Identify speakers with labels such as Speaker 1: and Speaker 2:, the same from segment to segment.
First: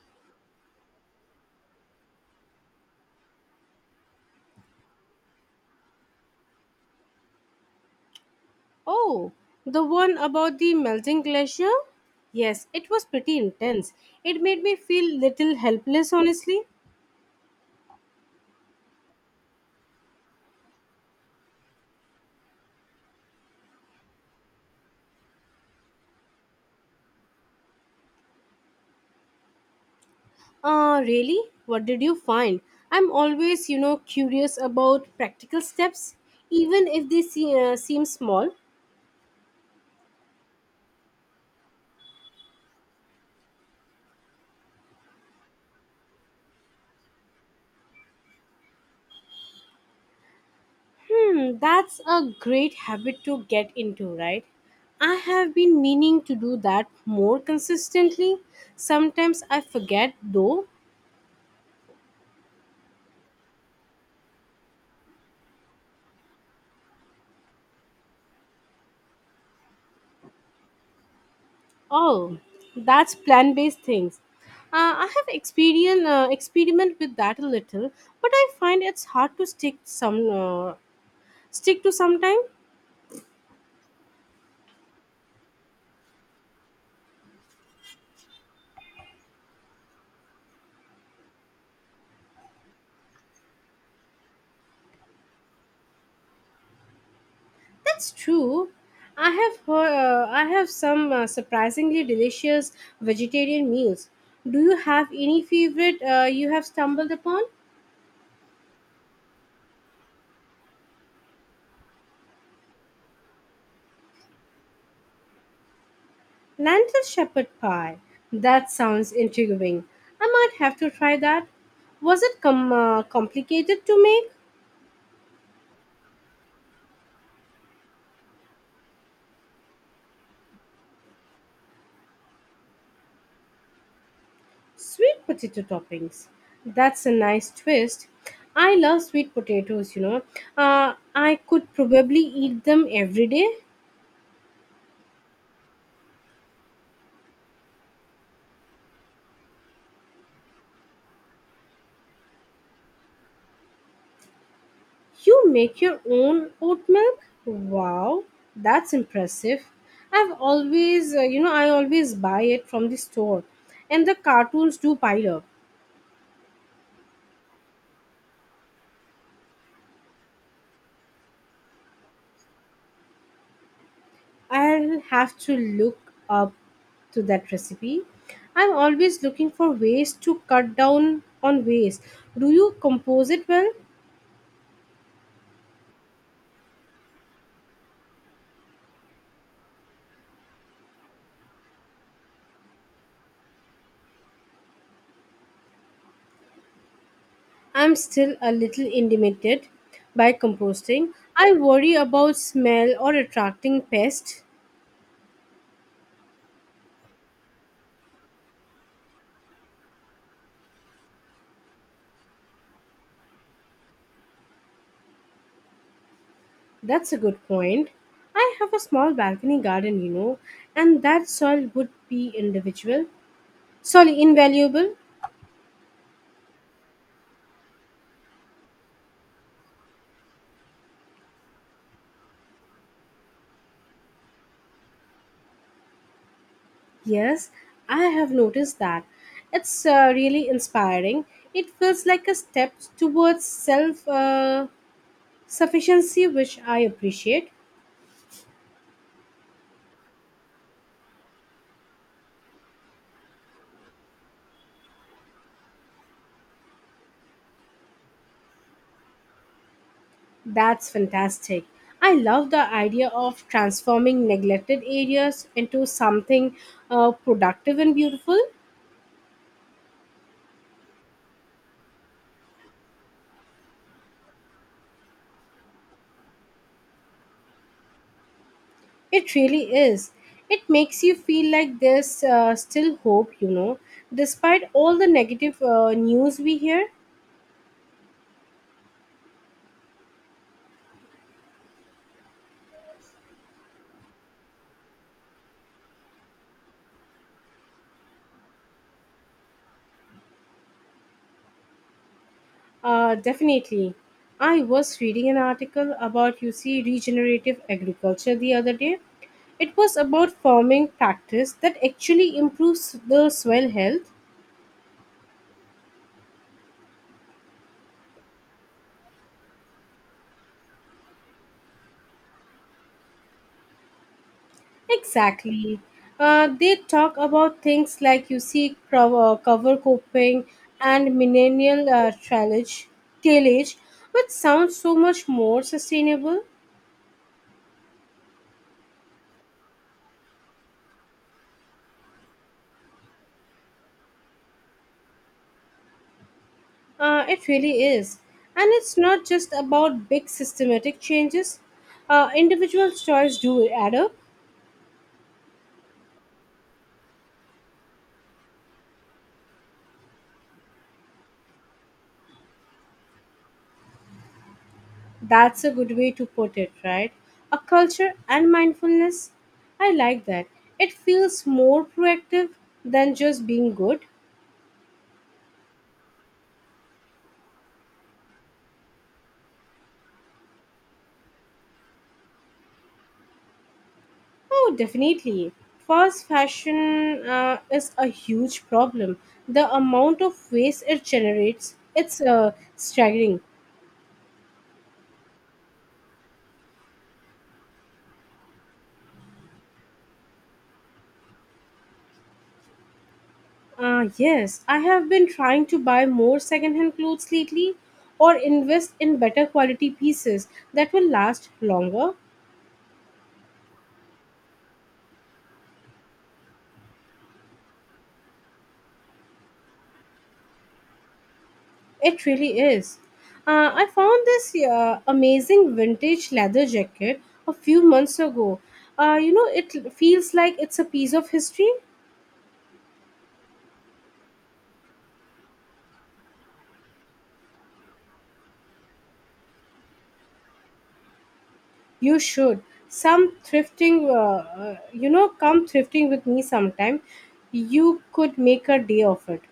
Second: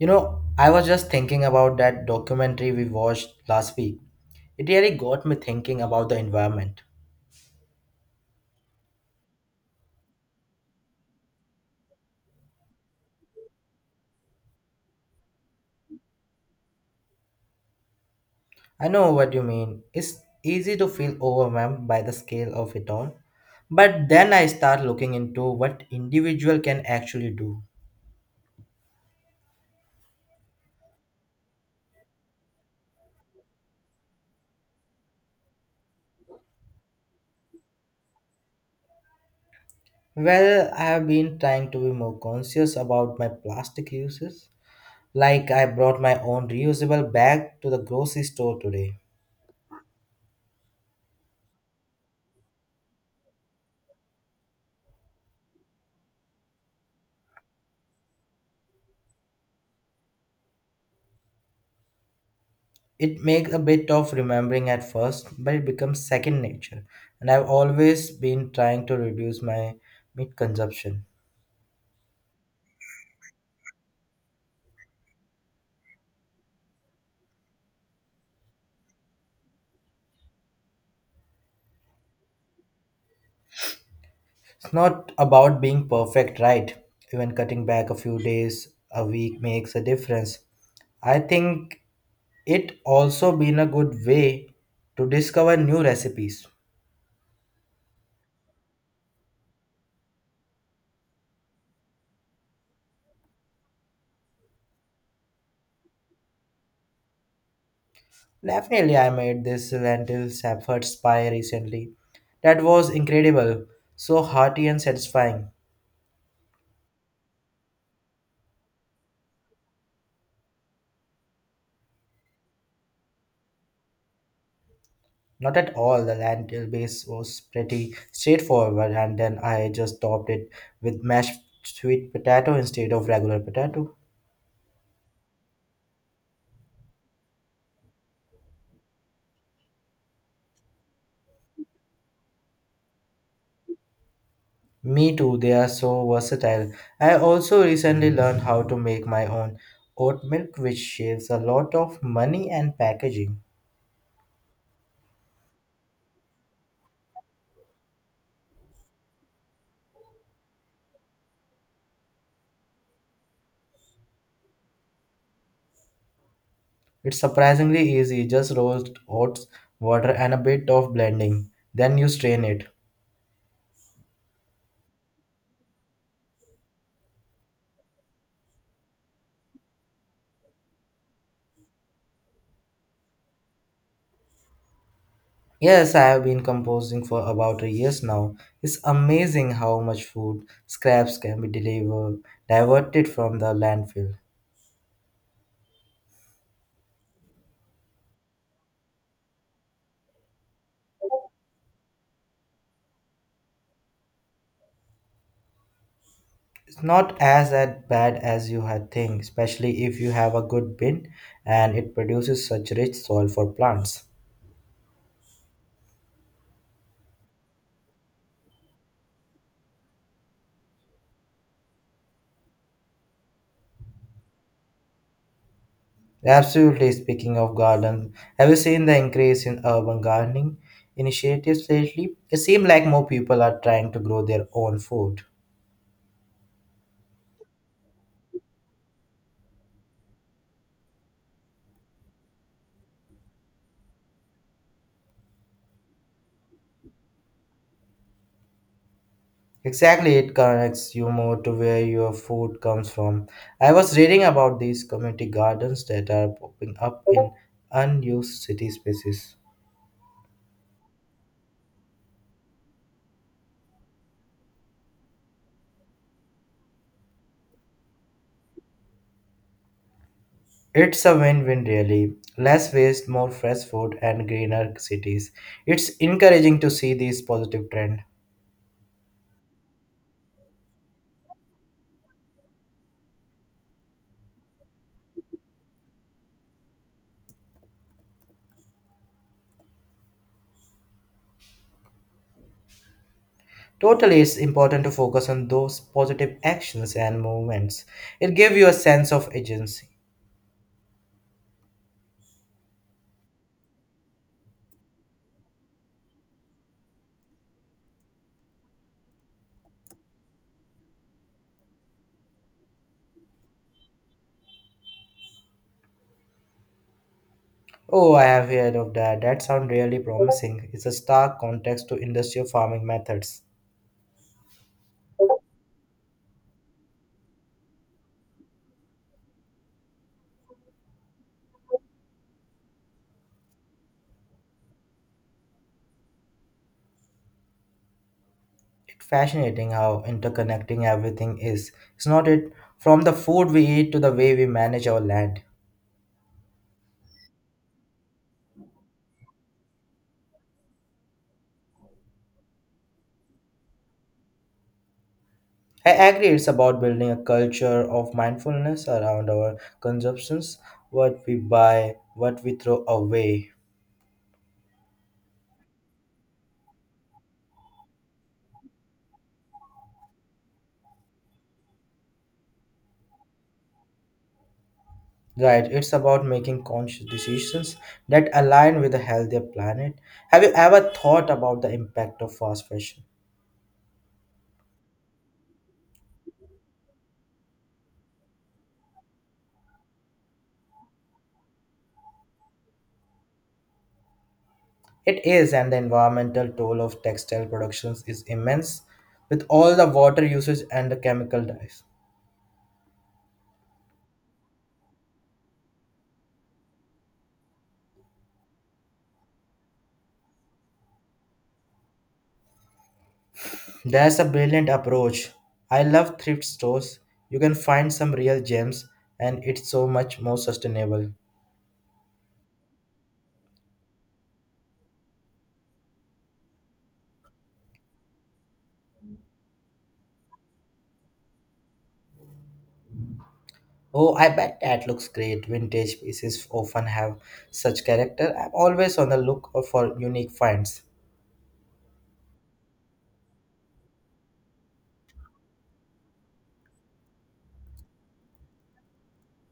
Speaker 1: You know, I was just thinking about that documentary we watched last week. It really got me thinking about the environment.
Speaker 2: Oh, the one about the melting glacier? Yes, it was pretty intense. It made me feel little helpless, honestly.
Speaker 1: I know what you mean. It's easy to feel overwhelmed by the scale of it all. But then I start looking into what individual can actually do.
Speaker 2: Really? What did you find? I'm always, you know, curious about practical steps, even if they seem small.
Speaker 1: Well, I have been trying to be more conscious about my plastic uses. Like I brought my own reusable bag to the grocery store today.
Speaker 2: Hmm, that's a great habit to get into, right? I have been meaning to do that more consistently. Sometimes I forget, though.
Speaker 1: It makes a bit of remembering at first, but it becomes second nature. And I've always been trying to reduce my meat consumption.
Speaker 2: Oh, that's plant-based things. I have experience experiment with that a little, but I find it's hard to stick to sometime.
Speaker 1: It's not about being perfect, right? Even cutting back a few days a week makes a difference. I think it also been a good way to discover new recipes.
Speaker 2: That's true. I have heard, I have some surprisingly delicious vegetarian meals. Do you have any favorite you have stumbled upon?
Speaker 1: Definitely, I made this lentil safford pie recently. That was incredible, so hearty and satisfying.
Speaker 2: Lentil shepherd pie. That sounds intriguing. I might have to try that. Was it complicated to make?
Speaker 1: Not at all. The land base was pretty straightforward, and then I just topped it with mashed sweet potato instead of regular potato.
Speaker 2: Sweet potato toppings. That's a nice twist. I love sweet potatoes, you know. I could probably eat them every day.
Speaker 1: Me too, they are so versatile. I also recently learned how to make my own oat milk, which saves a lot of money and packaging.
Speaker 2: You make your own oat milk? Wow, that's impressive. I always buy it from the store, and the cartoons do pile up.
Speaker 1: It's surprisingly easy, just roast oats, water, and a bit of blending. Then you strain it.
Speaker 2: I'll have to look up to that recipe. I'm always looking for ways to cut down on waste. Do you compose it well?
Speaker 1: Yes, I have been composing for about a years now. It's amazing how much food scraps can be delivered, diverted from the landfill.
Speaker 2: I'm still a little intimidated by composting. I worry about smell or attracting pests.
Speaker 1: It's not as that bad as you had think, especially if you have a good bin and it produces such rich soil for plants.
Speaker 2: That's a good point. I have a small balcony garden, you know, and that soil would be individual. Sorry, invaluable.
Speaker 1: Absolutely, speaking of garden, have you seen the increase in urban gardening initiatives lately? It seems like more people are trying to grow their own food.
Speaker 2: Yes, I have noticed that. It's really inspiring. It feels like a step towards self sufficiency, which I appreciate.
Speaker 1: Exactly, it connects you more to where your food comes from. I was reading about these community gardens that are popping up in unused city spaces.
Speaker 2: That's fantastic. I love the idea of transforming neglected areas into something productive and beautiful.
Speaker 1: It's a win win, really. Less waste, more fresh food, and greener cities. It's encouraging to see this positive trend.
Speaker 2: It really is. It makes you feel like there's still hope, you know, despite all the negative news we hear.
Speaker 1: Totally, it's important to focus on those positive actions and movements. It gives you a sense of agency.
Speaker 2: Definitely. I was reading an article about UC regenerative agriculture the other day. It was about farming practice that actually improves the soil health.
Speaker 1: Oh, I have heard of that. That sounds really promising. It's a stark contrast to industrial farming methods.
Speaker 2: Exactly. They talk about things like you see cover coping and millennial trailage, tailage, which sounds so much more sustainable.
Speaker 1: It's fascinating how interconnecting everything is. It's not it from the food we eat to the way we manage our land.
Speaker 2: It really is. And it's not just about big systematic changes. Individual choice do add up.
Speaker 1: I agree it's about building a culture of mindfulness around our consumptions, what we buy, what we throw away.
Speaker 2: That's a good way to put it, right? A culture and mindfulness. I like that. It feels more proactive than just being good.
Speaker 1: Right, it's about making conscious decisions that align with a healthier planet. Have you ever thought about the impact of fast fashion?
Speaker 2: Oh, definitely. Fast fashion is a huge problem. The amount of waste it generates, it's staggering.
Speaker 1: It is, and the environmental toll of textile productions is immense with all the water usage and the chemical dyes.
Speaker 2: Yes, I have been trying to buy more secondhand clothes lately or invest in better quality pieces that will last longer.
Speaker 1: That's a brilliant approach. I love thrift stores. You can find some real gems and it's so much more sustainable.
Speaker 2: It really is. I found this amazing vintage leather jacket a few months ago. It feels like it's a piece of history.
Speaker 1: Oh, I bet that looks great. Vintage pieces often have such character. I'm always on the look for unique finds.
Speaker 2: You should. Some thrifting, you know, Come thrifting with me sometime. You could make a day of it.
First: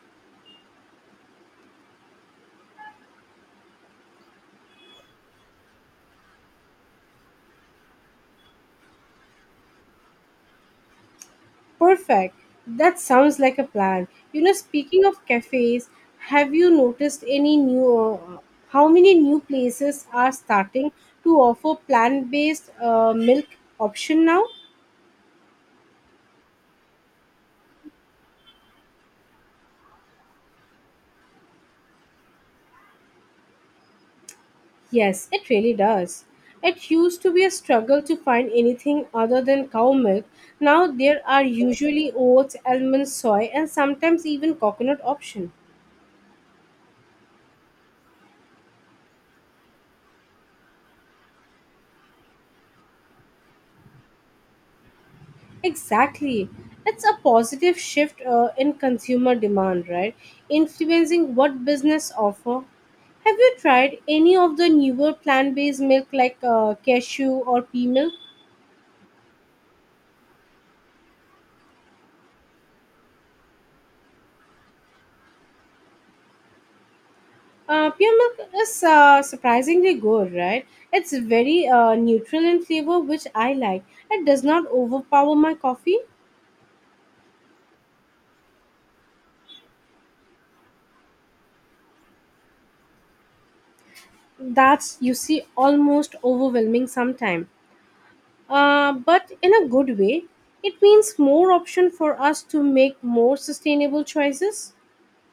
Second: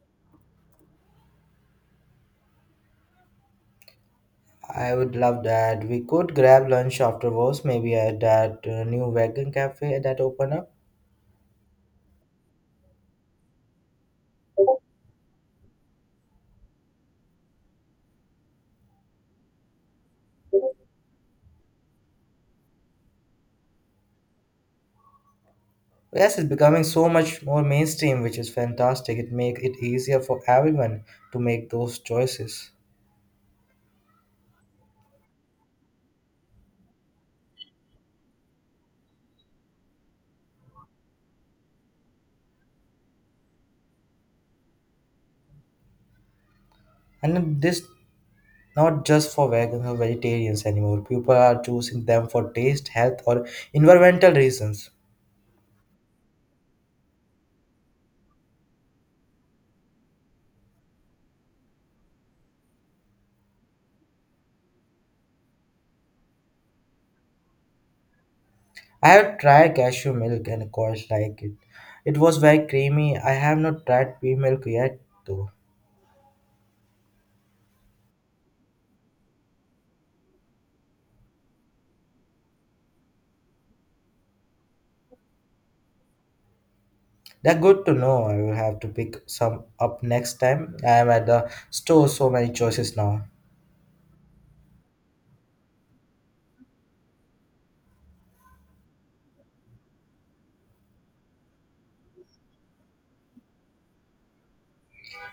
Speaker 1: I would love that. We could grab lunch afterwards, maybe at that new vegan cafe that opened up.
Speaker 2: Perfect. That sounds like a plan. You know, speaking of cafes, have you noticed how many new places are starting to offer plant based milk option now?
Speaker 1: Yes, it's becoming so much more mainstream, which is fantastic. It makes it easier for everyone to make those choices.
Speaker 2: Yes, it really does. It used to be a struggle to find anything other than cow milk. Now there are usually oats, almonds, soy, and sometimes even coconut option.
Speaker 1: And this not just for vegan or vegetarians anymore. People are choosing them for taste, health, or environmental reasons.
Speaker 2: Exactly. It's a positive shift in consumer demand, right? Influencing what business offer. Have you tried any of the newer plant-based milk like cashew or pea milk?
Speaker 1: I have tried cashew milk and quite like it. It was very creamy. I have not tried pea milk yet though.
Speaker 2: Pure milk is surprisingly good, right? It's very neutral in flavor, which I like. It does not overpower my coffee.
Speaker 1: They're good to know. I will have to pick some up next time. I am at the store, so many choices now.
Speaker 2: That's, you see, almost overwhelming sometimes. But in a good way, it means more option for us to make more sustainable choices.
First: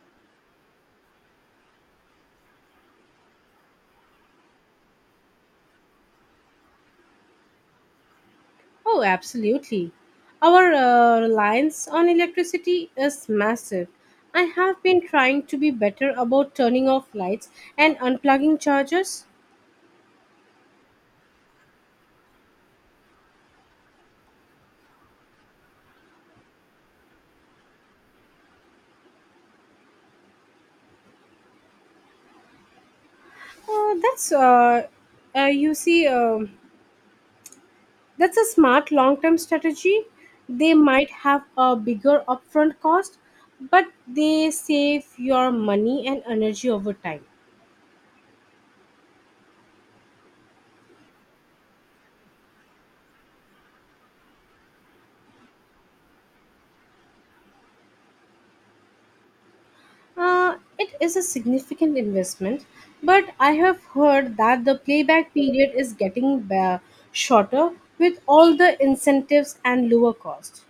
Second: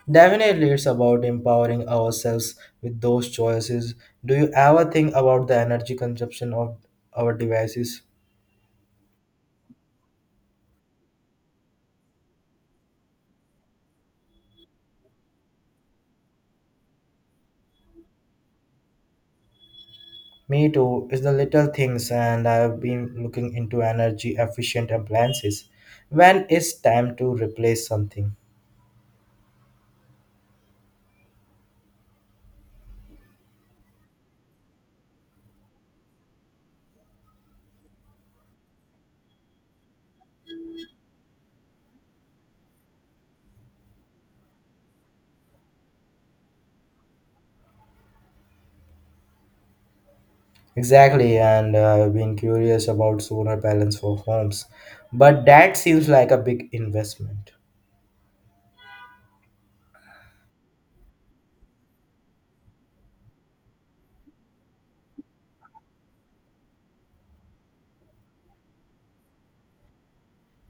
Speaker 1: Definitely, it's about empowering ourselves with those choices. Do you ever think about the energy consumption of our devices?
Speaker 2: Oh, absolutely. Our reliance on electricity is massive. I have been trying to be better about turning off lights and unplugging chargers.
Speaker 1: Me too, it's the little things, and I've been looking into energy efficient appliances. When it's time to replace something?
Speaker 2: Uh, that's uh, uh, you see, um that's a smart long-term strategy. They might have a bigger upfront cost, but they save your money and energy over time.
Speaker 1: Exactly, and I've been curious about solar panels for homes, but that seems like a big investment.
Speaker 2: It is a significant investment, but I have heard that the playback period is getting shorter with all the incentives and lower cost.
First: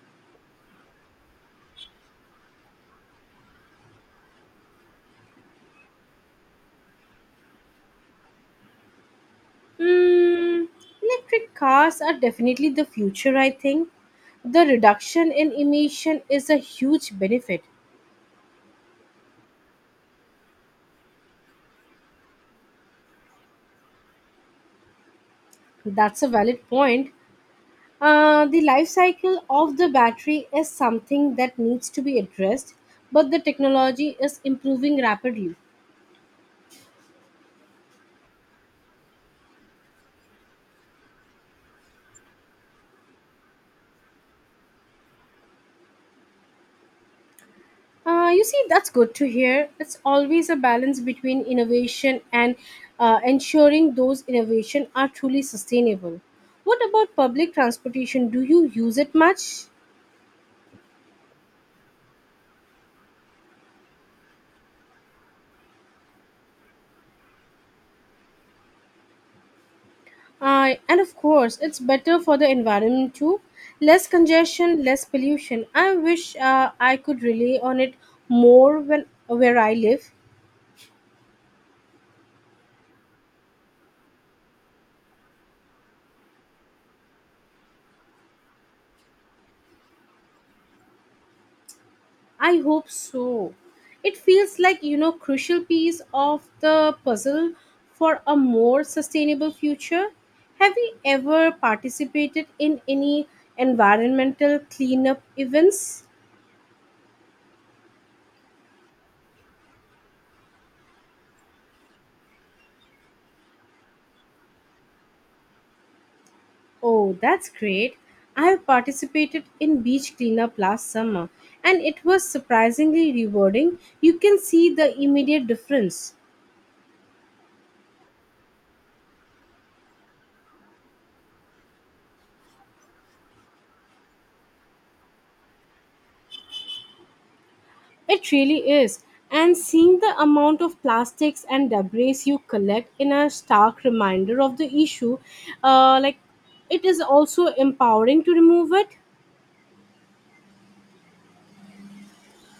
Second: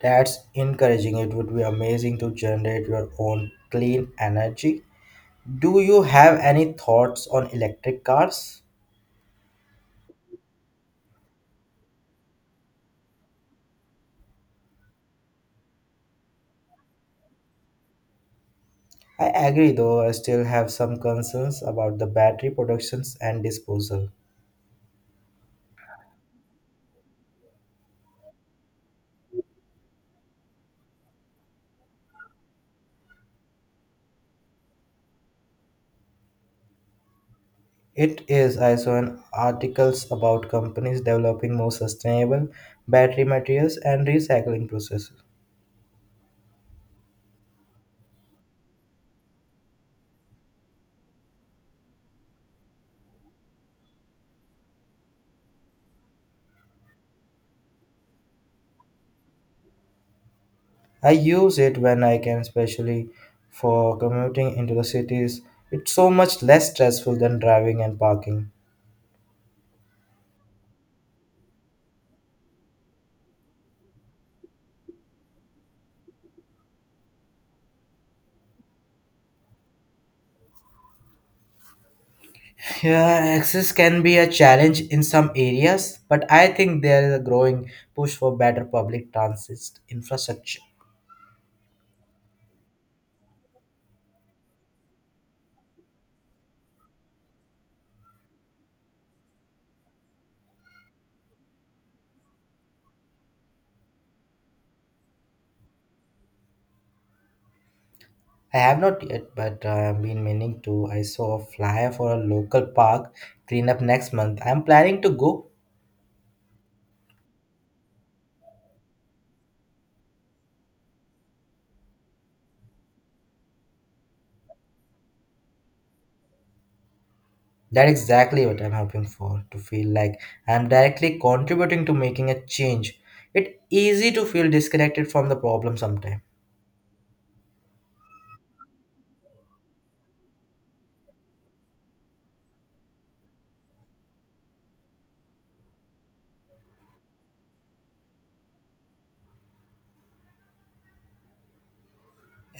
Speaker 1: That's encouraging. It would be amazing to generate your own clean energy. Do you have any thoughts on electric cars?
Speaker 2: Mm, electric cars are definitely the future, I think. The reduction in emission is a huge benefit.
Speaker 1: I agree, though I still have some concerns about the battery productions and disposal.
Speaker 2: That's a valid point. The life cycle of the battery is something that needs to be addressed, but the technology is improving rapidly.
Speaker 1: It is. I saw an articles about companies developing more sustainable battery materials and recycling processes.
Speaker 2: That's good to hear. It's always a balance between innovation and ensuring those innovation are truly sustainable. What about public transportation? Do you use it much?
Speaker 1: I use it when I can, especially for commuting into the cities. It's so much less stressful than driving and parking.
Speaker 2: And of course, it's better for the environment too. Less congestion, less pollution. I wish I could rely on it more when where I live.
Speaker 1: Yeah, access can be a challenge in some areas, but I think there is a growing push for better public transit infrastructure.
Speaker 2: I hope so. It feels like you know crucial piece of the puzzle for a more sustainable future. Have you ever participated in any environmental cleanup events?
Speaker 1: I have not yet, but I have been meaning to. I saw a flyer for a local park cleanup next month. I'm planning to go.
Speaker 2: Oh, that's great. I have participated in beach cleanup last summer and it was surprisingly rewarding. You can see the immediate difference.
Speaker 1: That's exactly what I'm hoping for to feel like I'm directly contributing to making a change. It's easy to feel disconnected from the problem sometimes.
Speaker 2: It really is. And seeing the amount of plastics and debris you collect in a stark reminder of the issue, like it is also empowering to remove it.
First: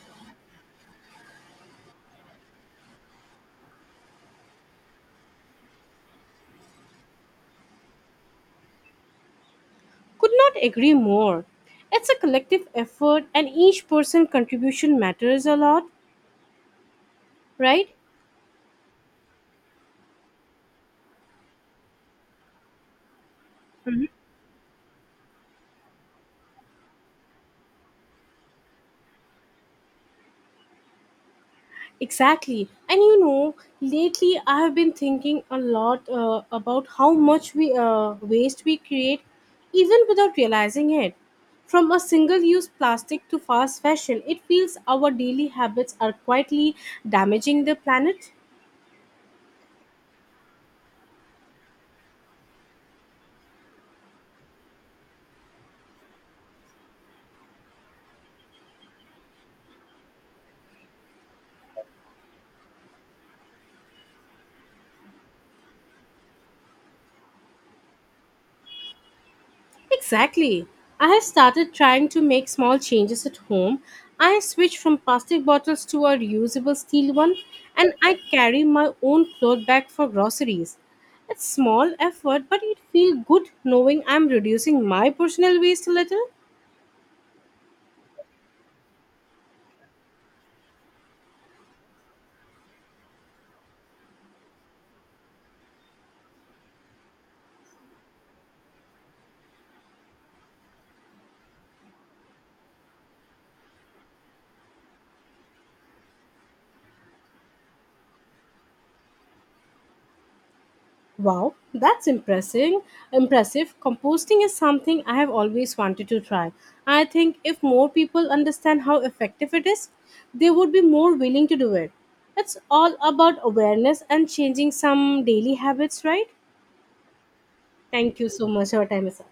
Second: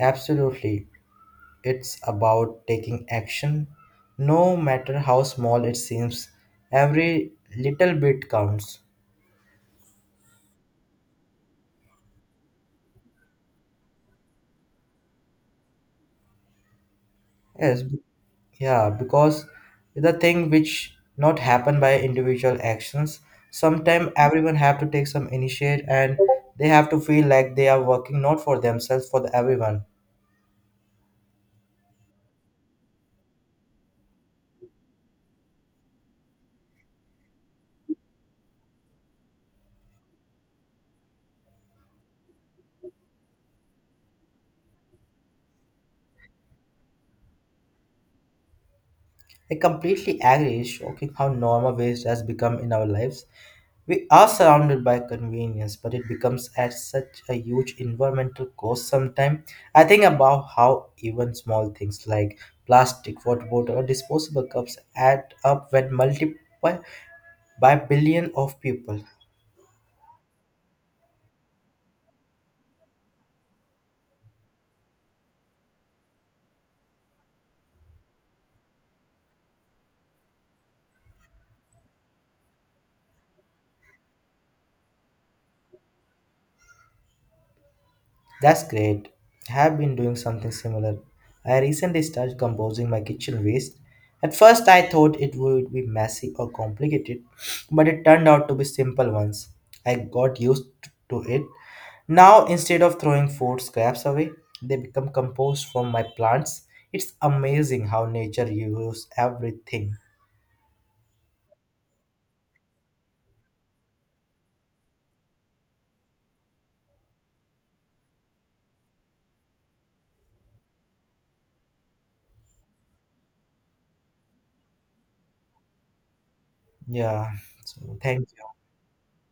Speaker 1: Absolutely. It's about taking action, no matter how small it seems. Every little bit counts.
Speaker 2: Could not agree more. It's a collective effort and each person contribution matters a lot,
Speaker 1: Yes,
Speaker 2: right?
Speaker 1: yeah, because the thing which not happen by individual actions, sometimes everyone have to take some initiate and they have to feel like they are working not for themselves, for the everyone.
Speaker 2: Exactly. And you know, lately I have been thinking a lot about how much we waste we create even without realizing it. From a single use plastic to fast fashion, it feels our daily habits are quietly damaging the planet.
Speaker 1: I completely agree, shocking how normal waste has become in our lives. We are surrounded by convenience, but it becomes at such a huge environmental cost sometimes. I think about how even small things like plastic, water bottle, or disposable cups add up when multiple by billion of people.
Speaker 2: Exactly. I have started trying to make small changes at home. I switched from plastic bottles to a reusable steel one, and I carry my own cloth bag for groceries. It's small effort, but it feels good knowing I'm reducing my personal waste a little.
Speaker 1: That's great. I have been doing something similar. I recently started composing my kitchen waste. At first, I thought it would be messy or complicated, but it turned out to be simple ones. I got used to it. Now, instead of throwing food scraps away, they become compost from my plants. It's amazing how nature uses everything.
Speaker 2: Wow, that's impressive. Impressive. Composting is something I have always wanted to try. I think if more people understand how effective it is, they would be more willing to do it. It's all about awareness and changing some daily habits, right?
Speaker 1: Yeah. So,
Speaker 2: Thank
Speaker 1: thank
Speaker 2: you so much. Our time is up.